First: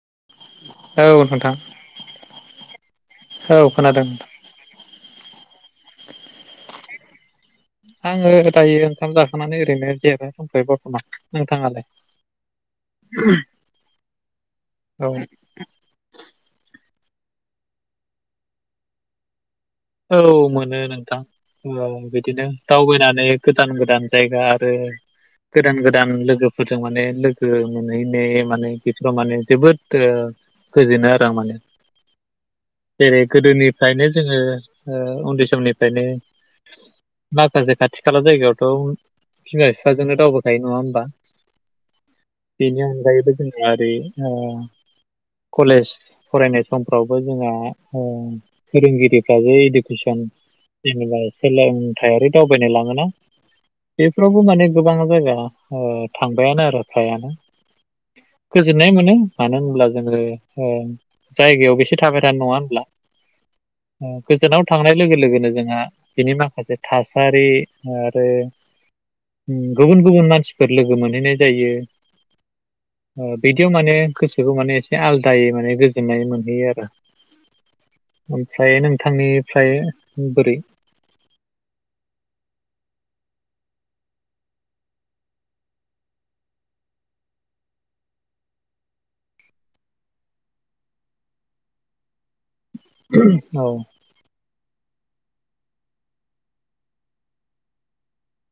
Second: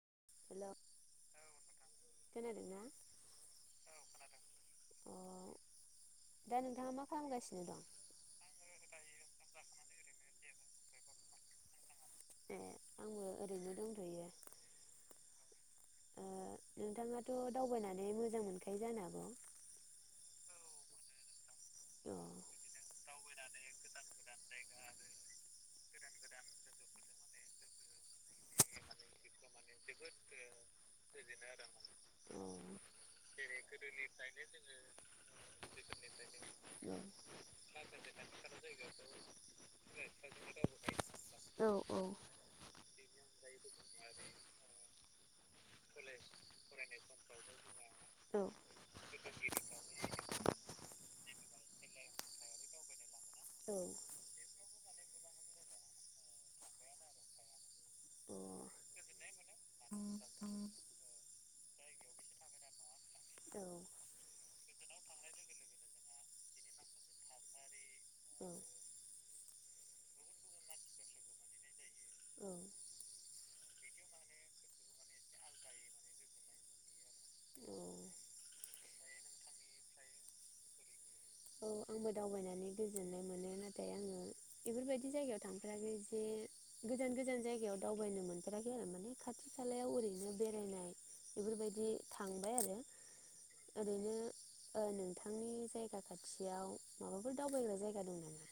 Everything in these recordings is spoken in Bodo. [inaudible] औ नोंथां औ खोनादों नोंथां मा खालामगासिनो दं। आङो दायो ओंखाम जाखांनानै ओरैनो जिरायनानै दं बरथमान, नोंथाङालाय? ए आंबो ओरैनो दंथ'यो औ ओ नोंथाङाथ' दावबायनानै मोजां मोनखायो जानो हागौ। औ मोनो नोंथां। औ अ बिदिनो दावबायनानै गोदान-गोदान जायगा ओ गोदान-गोदान लोगोफोरजों माने लोगो मोनहैनो माने बिसोराव माने जोबोद गोजोनो आरो आ माने अ जेरै गोदोनिफ्रायनो जोङो ओ उन्दै समनिफ्रायनो माखासे खाथि खाला जायगायावथ' बिमा बिफाजोंनो दावबायखायो नङा होमबा औ बेनि अनगायैबो जोंहा ओरै ओ कलेज फरायनाय समफ्रावबो जोंहा ओ औ फोरोंगिरिफ्रा जे थैसेम जेनेबा सोलोंथायारि दावबायनाय लाङोना। औ अ बेफ्रावबो माने। गोबां जायगा ओ थांबायानो आरो फ्रायानो। औ गोजोननाय मोनो मानो होनब्ला जोङो ओ जायगायाव बेसे थाबाय थानो नङा होनब्ला। औ [unintelligible] थांनाय लोगो लोगोनो जोंहा बिनि माखासे थासारि आरो। गुबुन गुबुन मानसिफोर लोगो मोनहैनाय जायो। औ। ओ बिदियाव माने गोसोखौ माने एसे आलादायै माने गोजोननाय मोनहैयो आरो ओमफ्राय नों थांनिफ्राय बोरै औ आंबो दावबायनानै गोजोननाय मोनो नाथाय आङो बेफोर बायदि जायगायाव थांफेराखै जे गोजान गोजान जायगायाव दावबायनो मोनफेराखै आरो माने खाथि खालायाव ओरैनो बेरायनाय बेफोर बायदि थां औ। ओ नोंथांनि जायगा खाथियाव माबाफोर दावबायग्रा जायगा दं नामा?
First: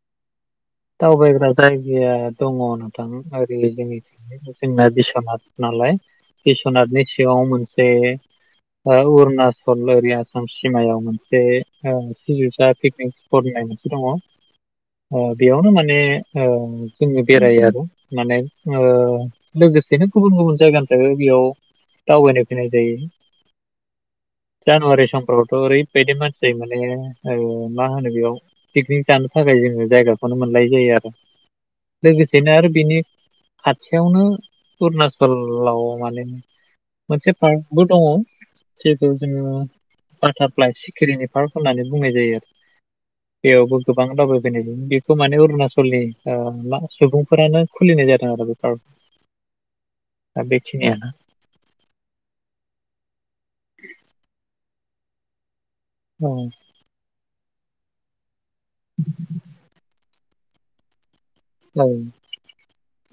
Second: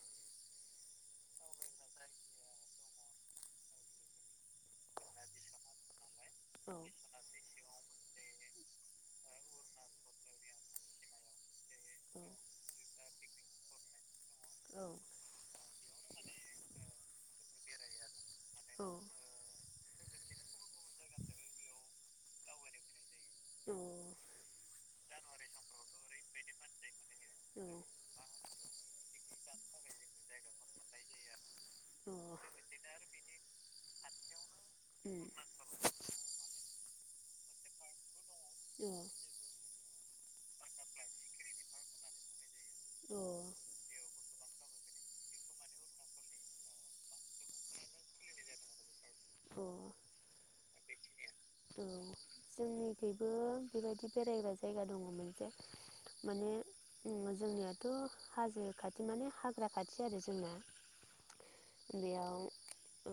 दावबायग्रा जायगाया दङ' नोंथां ओरै जोंनि [unintelligible] जोंना बिस्वनाथ नालाय। औ बिसनाथनि सिङाव मोनसे। ओ अरुनाचल ओरै आसाम सिमायाव मोनसे औ सिजुसा पिकनिक स्पट होननाय मोनसे दङ'। औ ओ बेयावनो माने ओ जोंनि बेरायो आरो। माने ओ औ लोगो बिदिनो गुबुन गुबुन जायगानिफ्राय बेयाव दावबायनो फैनाय जायो। उम जानुवारि समफ्रावथ' ओरै बायदि मानसि माने ओ मा होनो बेयाव पिकनिक जानो थाखाय जोङो जायगा। खौनो मोनलायि जायो आरो औ लोगोसेनो आरो बिनि खाथियावनो उरनाचललाव मानि मोनसे पार्कबो दङ' [unintelligible] जोङो बाटारफ्लाइ सिखिरिनि पार्क होननानै बुंनाय जायो औ बेयावबो गोबां दावबायबायनायजों बे खौ माने अरुणाचलनि ओ मा सुबुंफोरानो खुलिनाय जादों आरो बे पार्क दा बेखिनियानो औ जोंनिथिं बो बेबायदि बेरायग्रा जायगा दङ' मोनसे औ माने उम जोंनियाथ' हाजो खाथि माने हाग्रा खाथि आरो जोंना औ बेयाव ओ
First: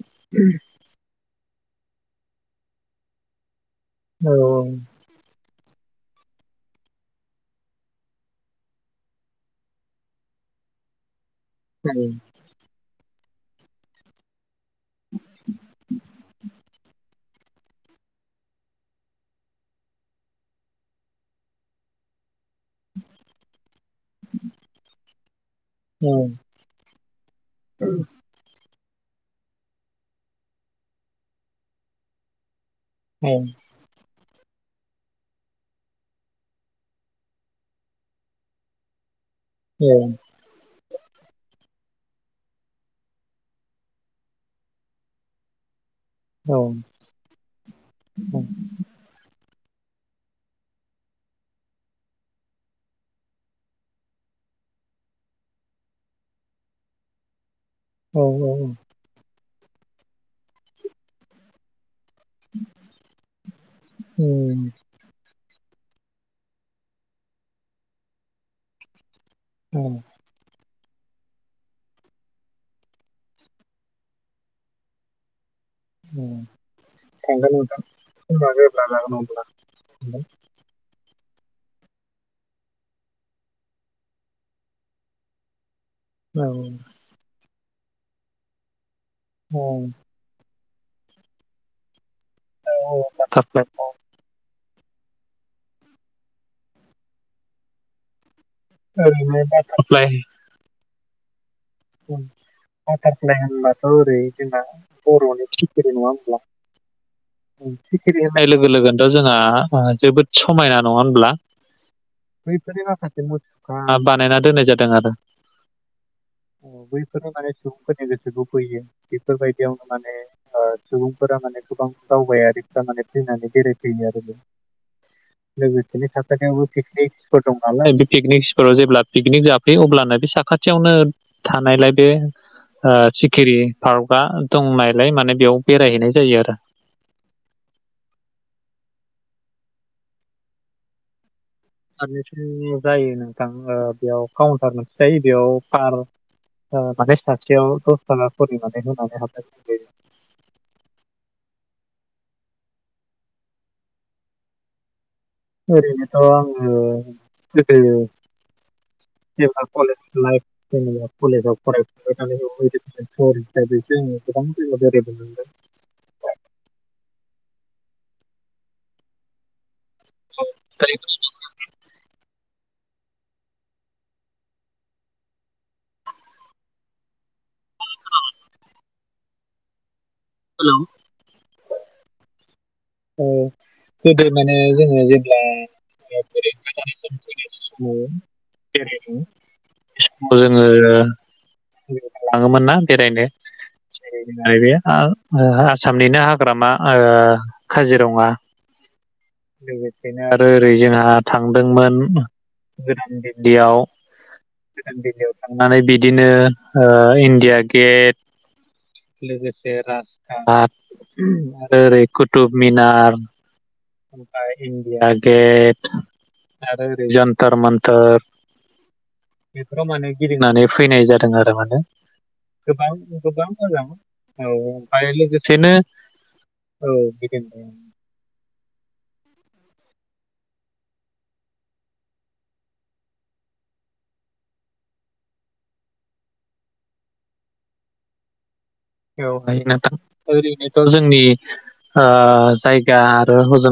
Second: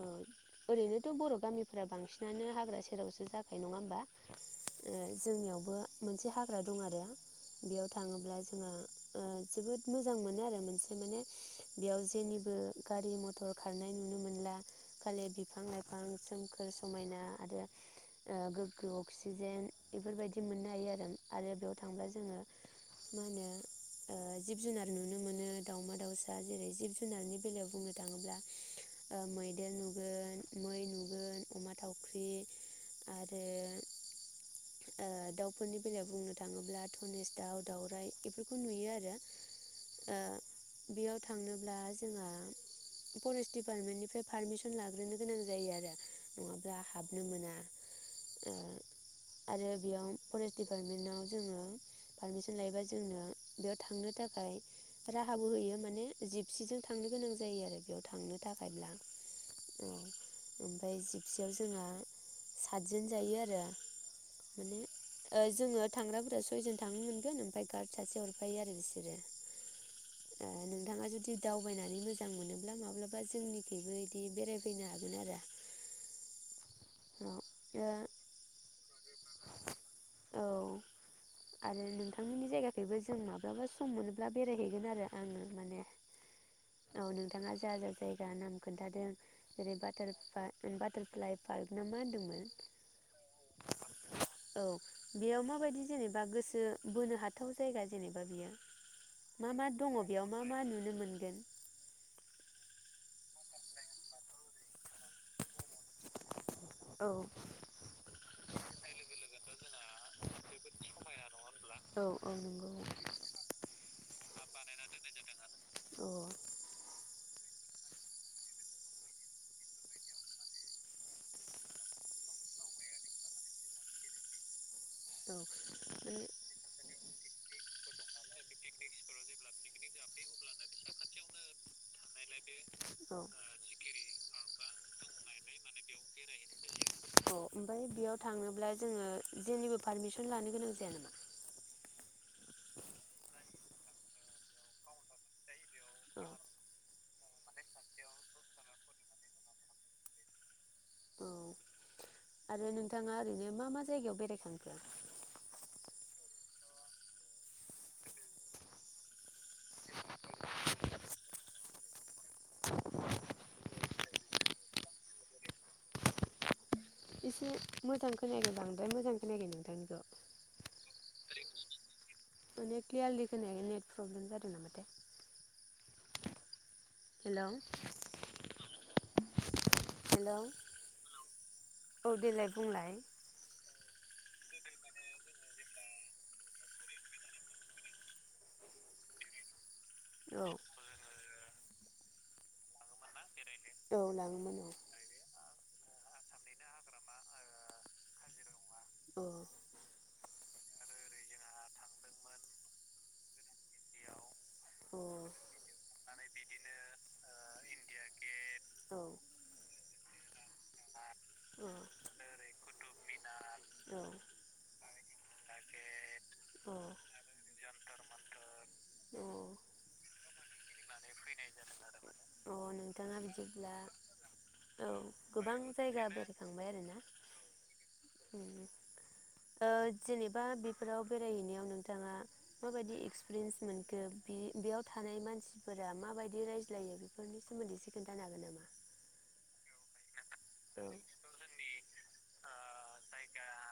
ओरैनोथ' बर' गामि फोरा बांसिनानो हा हाग्रा सेरावसो जागोन नङा होमबा औ ओ जोंनियाव बो मोनसे हाग्रा दं आरो बेयाव थाङोब्ला जोङो जोबोद मोजां मोनो आरो मोनसे माने बेयाव जेनिबो गारि मथर मटर खारनाय नुनो मोनला खालि बिफां-लाइफां सोमखोर समायना आरो ओ गोग्गो अक्सिजेन बेफोरबायदि मोननो हायो आरो आरो बेयाव थांब्ला जोङो मा होनो ओ जिब-जुनार नुनो मोनो दाावमा औ दाउसा जेरै जिब फैनानै बेलायाव बुंनो थाङोब्ला ओ मैदेर नुगोन मै नुगोन अमा थाव ख्रि आरो ओ दाउफोरनि बेलायाव बुंनो थाङोब्ला धनेस दाउ दाउराइ बेफोरखौ नुयो आरो ए ओ बेयाव थांनोब्ला जोंहा फरेस्ट दिडपार्टमेन्टनिफ्राय पारमिसन लाग्रोनो गोनां जायो औ आरो [unintelligible] हाबनो मोना ओ आरो बेयाव फरेस्ट दिडिपार्टमेन्टाव जोङो पारमिसन लायोबा जोंनो बेयाव थांनो थाखाय राहाबो होयो माने जिपसिजों थांनो गोनां जायो आरो बेयाव थांनो औ थाखायब्ला औ ओमफ्राय बियाव जोंहा सातजोन जायो आरो उम माने ओ जोङो थांग्राफोरा सयजन थांनो मोनगोन ओमफ्राय गार्ड सासे हरफायो आरो बिसोरो औ ए [unintelligible] नोंथाङा जुदि दावबायनानै मोजां मोनोब्ला माब्लाबा जोंनिथिबो बिदि बेरायफैनो हागोन आरो उम थांगोन नोंथां [unintelligible] अब्ला औ आरो नोंथांमोननि जायगाथिबो जों माब्लाबा सम मोनोब्ला बेरायहैगोन आरो आङो माने थांगोन औ नोंथाङा जा जायगा नाम खोन्थादों औ जेरै बाटार पा बाटारफ्लाइ पार्क ना मा होन्दोंमोन? औ औ बाटारफ्लाइ पार्क औ बेयाव माबायदि जेनेबा गोसो बोनो हाथाव जायगा जेनेबा बियो ओरैनो मा मा दङ बेयाव बाटारफ्लाइ मा मा नुनो मोन गोन बाटारफ्लाइ होनब्लाथ' ओरै जोंना बर'नि सि खिरि नंङा होम्बला औ सिखिरि होननाय लोगो लोगोनोथ' जोंहा जोबोद समायना नङा होनब्ला, औ औ नंगौ बैफोरनि माखासे मुसुखा बानायना दोननाय जादों आरो औ अ बै बेफोरनो माने सुबुंफोरनि गोसोखौ बोयो बेफोरबायदियावनो माने ओ सुबुंफोरा माने गोबां दावबायारिफ्रा माने फैनानै बेरायफैयो आरो माने लोगोसेनो [unintelligible] निक स्पट दं नालाय बे पिकनिक स्पटआव जेब्ला पिकनिक जाफैयो अब्लानो बे साखाथियावनो थानायलाय बे ओ औ सिखिरि पार्कआ दंनायलाय माने बेयाव बेरायहैनाय जायो आरो अ ओमफ्राय बेयाव थांनोब्ला जोङो जेनिबो पारमिसन लानो गोनां जाया नामा पारमिसन जायो नोंथां ओ बेयाव काउन्टार मोनस थायो बेयाव [unintelligible] औ ओ माने सासेयाव दसतका करे माने [unintelligible] औ आरो नोंथाङा ओरैनो मा मा जायगायाव बेरायखांखो ओरैनोथ' आङो गोदो जेल्बा कलेज लाइफ जेनेबा कलेजाव फरायफुबाय [unintelligible] जोंङो गोबां जायगायाव बेरायनो मोन्दों एसे मोजां खोनाखै बांद्राय मोजां खोनायाखै नोंथांनिखौ [unintelligible] माने क्लियारलि खोनायाखै नेट प्रब्लेम जादों नामाथाय हेलौ हेलौ स्कुलाव औ देलाय बुंलाय [unintelligible] [unintelligible] औ लोगोफोर लाङोमोनना बेरायनो? औ लाङोमोन औ [unintelligible] आसामनिनो हाग्रामा ओ काजिरङा ओ। लोगोसेनो आरो ओरै जोंहा थांदोंमोन गोदान दिल्लीयाव। औ गोदान दिल्लीयाव थांनानै बिदिनो ओ इण्डिया गेट औ लोगोसे राजथा औ ओरो ओरै कुथुब मिनार औ ओमफ्राय इण्डिया गेट आरो ओरै जन्थर मन्थोर अ बेफोराव माने फैनानै फैनाय जादों आरो माने गोबां नोंथाङा गोबां बिदिब्ला मोजां औ औ ओमफाय गोबां लोगोसेनो, जायगा बेरायखांबाय औ आरोना गिदिंदों। ओ जेनेबा बेफोराव बेरायहैनायाव नोंथाङा माबायदि एक्सपिरियेन्स मोनखो बि बेयाव थानाय मानसिफोरा माबायदि रायज्लायो बेफोरनि सोमोन्दै एसे खोनथानो हागोन नामा? औ हायो नोंथां। ओरैनोथ' औ जोंनि ओ जायगा आरो हजों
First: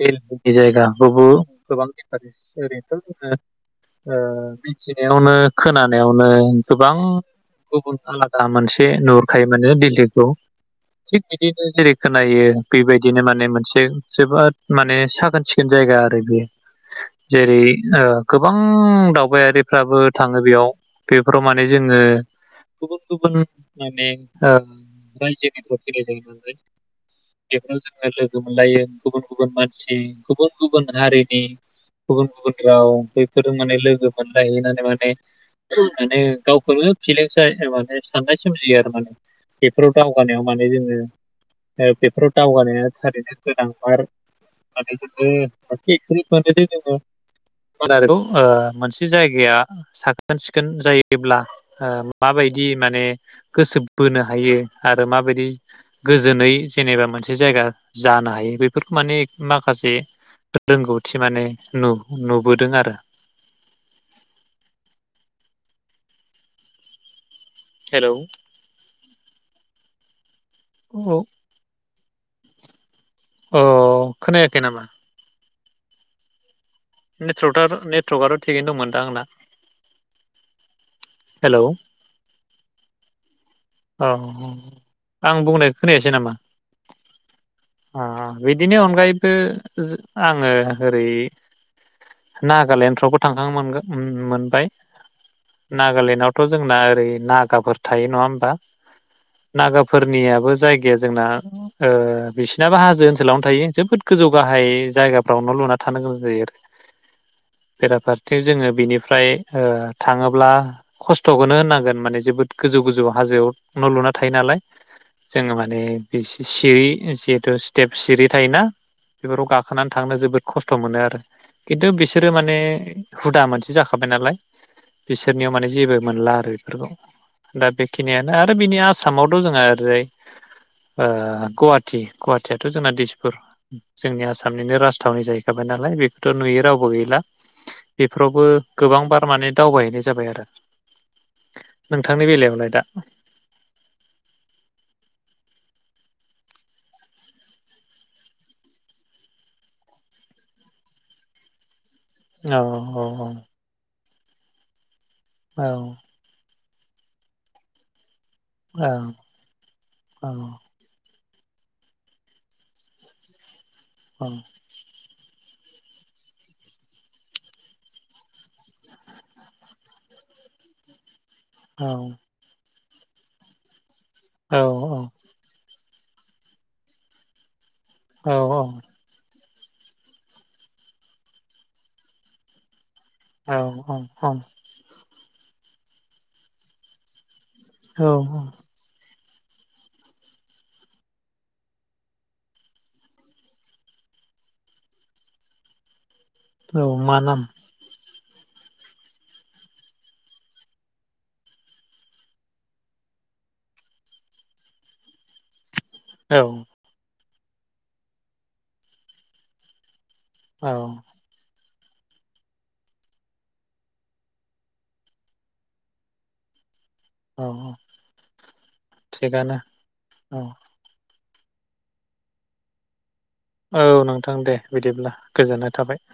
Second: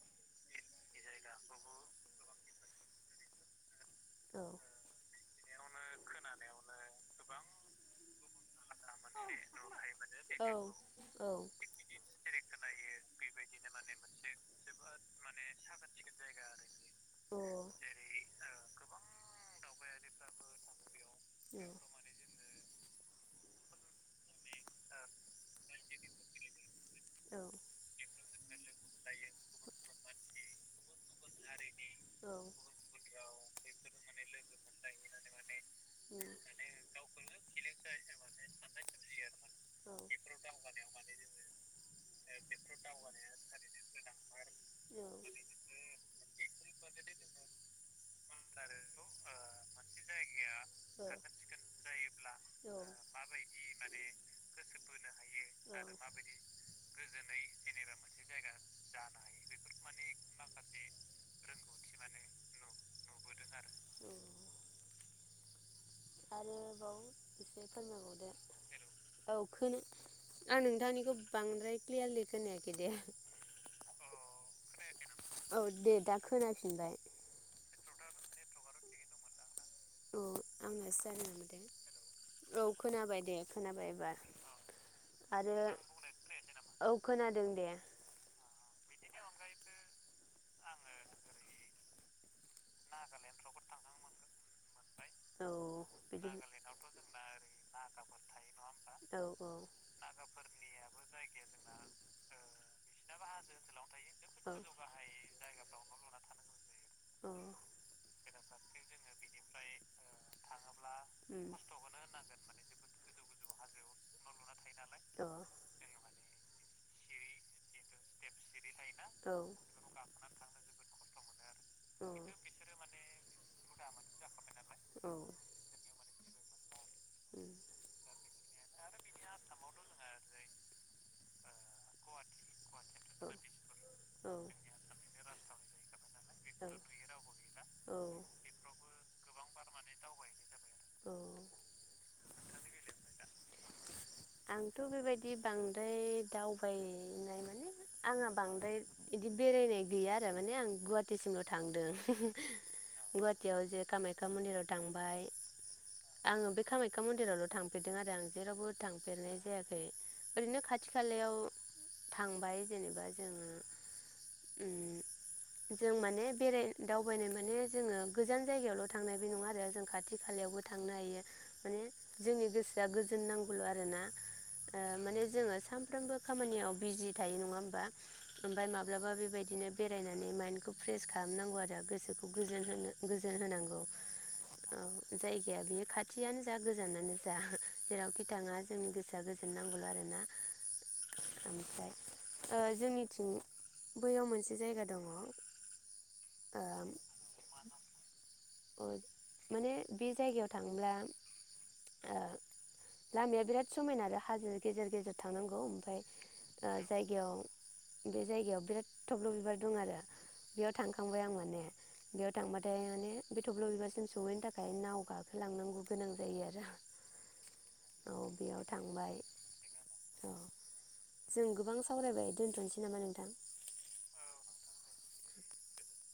दिल्ली जायगाखौबो गोबां इन्टारेस्ट ओरैनोथ' जोङो ओ बेखिनियावनो खोनानायावनो गोबां गुबुन आलादा मानसि एसे नुहुरखायो माने दिल्लीखौ थिग बिदिनो जेरै खोनायो बेबायदिनो माने मोनसे जोबोद माने साखोन सिखोन जायगा आरो बियो अ औ उम जेरै ओ गोबां दावबायारिफ्राबो थाङो बेयाव बेफोराव माने जोङो गुबुन गुबुन माने ओ रायजोनि [unintelligible] औ बेखौनो जोङो लोगो मोनलायो गुबुन गुबुन मानसि गुबुन गुबुन हारिनि गुबुन गुबुन राव बेफोरो माने लोगो मोनलायहैनानै माने, माने गावखौनो फिलिंस जायो माने साननाय सोमजियो आरो माने बेफोराव दावगानायाव माने जोङो ओ बेफोराव दावगानाया थारैनो गोनांथार माने जोङो [unintelligible] ओ मोनसे जायगाया साखोन सि खोन औ औ जायोब्ला ओ माबायदि ओ माने गोसो बोनो हायो आरो माबायदि गोजोनै जेनेबा मोनसे जायगा जानो हायो बेफोरखौ माने माखासे रोंगौथि माने नु-नुबोदों आरो। आरो बाव एसे हेलौ फारमायबावदो औ। खोना आं औ नोंथांनिखौ बांद्राय क्लियारलि खोनायाखै दे। अ खोनायाखै नामा औ दे दा खोनाफिनबाय नेटवर्कआ नेटवर्कआ' थिगैनो दंमोन दा आंना औ आंनास जार म दे हेलौ औ खोनाबाय दे खोनाबाय औ एबार आं आरो बुंनाय खोनायासै नामा औ खोनादों दे बिनि अनगायैबो आङो ओरै नागालेण्डफ्रावबो थांखांनोन मोनबाय औ बिदि नागालेण्डआवथ' जोंना ओरै नागाफोर थायो नङा होमबा औ बिसिनाबो हाजो ओनसोलावनो नागाफोरनियाबो जायगाया जोंना ओ बिसिनाबो हाजो ओनसोलावनो थायो जोबोद गोजौ औ गाहाय जायगाफ्रावनो लुना थानो गोनां जायो आरो औ बेराफारथिं जोङो बेनिफ्राय थाङोब्ला उम खस्थ'खौनो होनांगोन माने जोबोद गोजौ गोजौ हाजोआव न' लुना थायो नालाय औ जोङो माने सिरि जिहेथु स्टेप सिरि थायोना औ बेफोरखौ गाखोनानै थांनो जोबोद खस्थ' मोनोआरो खिन्थु बिसोरो माने हुदा मोनसे हुदामोन जाखाबाय नालाय जाबाय नालाय औ बिसोरनियाव माने जेबो मोनलाआरो बेफोरखौ दा बेखिनिय आरो बिनि आसामावथ' जोंहा ओरै ओ गुवाहाटि गुवाहाटियाथ' जोंना दिसपुर जोंनि औ औ आसामनिनो राजथावनि जाहैखाबाय नालाय बेखौथ' नुयो रावबो गैला औ औ बेफोरावबो गोबां बार माने दावबायहैनाय जाबाय आरो औ। नोंथांनि बेलायावलाय दा आंथ' बेबायदि बांद्राय दावबायनाय माने आंहा बांद्राय बिदि बेरायनाय गैया आरो माने आं गुवाहाटिसिमल' थांदों औ गुवाहाटियाव जे कामाय मन्दिराव थां औ कामाख्या मन्दिरावल' थांफेरदों आरो आं जेरावबो औ थांफेरनाय जायाखै ओरैनो खाथि खालायाव थांबाय जेनेबा जोङो औ उम जों माने बेराय दावबायनाय माने जोङो गोजान जायगायावल' थांनाय बे नङा आरो जों खाथि खालायावबो थांनो हायो माने औ जोंनि गोसोआ गोजोन नांगौल' आरो ना औ ओ माने जोङो साम साफ्रोमबो खामानियाव बिजि थायो नङा होमबा औ ओमफाय माब्लाबा बेबायदिनो बेरायनानै माइन्दखौ फ्रेस खामनांगौ आरो गोसोखौ गोजोन होनो गोजोन औ होनांगौ ओ जायगाया बे खाथियानो जा गोजानानो जा औ जेरावखि थाङा जोंनि गोसोआ गोज नांगौल' आरोना ओमफ्राय ओ जोंनिथिं बैयाव मोनसे जायगा दङ औ मा नाम? अ माने बे जायगायाव थांब्ला ओ लामाया बिराद समायना आरो हाजो गेजेर गेजेर थांनांगौ ओम फाय औ ओ जायगायाव बे जायगायाव बिराद थब्ल' बिबार दं आरो बेयाव औ थांखांबाय आं माने बेयाव थांबाथाय माने बे थब्ल' बिबारसिम सहैनो थाखाय नाव गाखोलांनांगौ गोनां जायो आरो औ औ औ बेयाव थांबाय थिगानो औ जों गोबां सावरायबाय, दोन्थ'नोसै नामा नोंथां? औ नोंथां दे बिदिब्ला गोजोननाय थाबाय।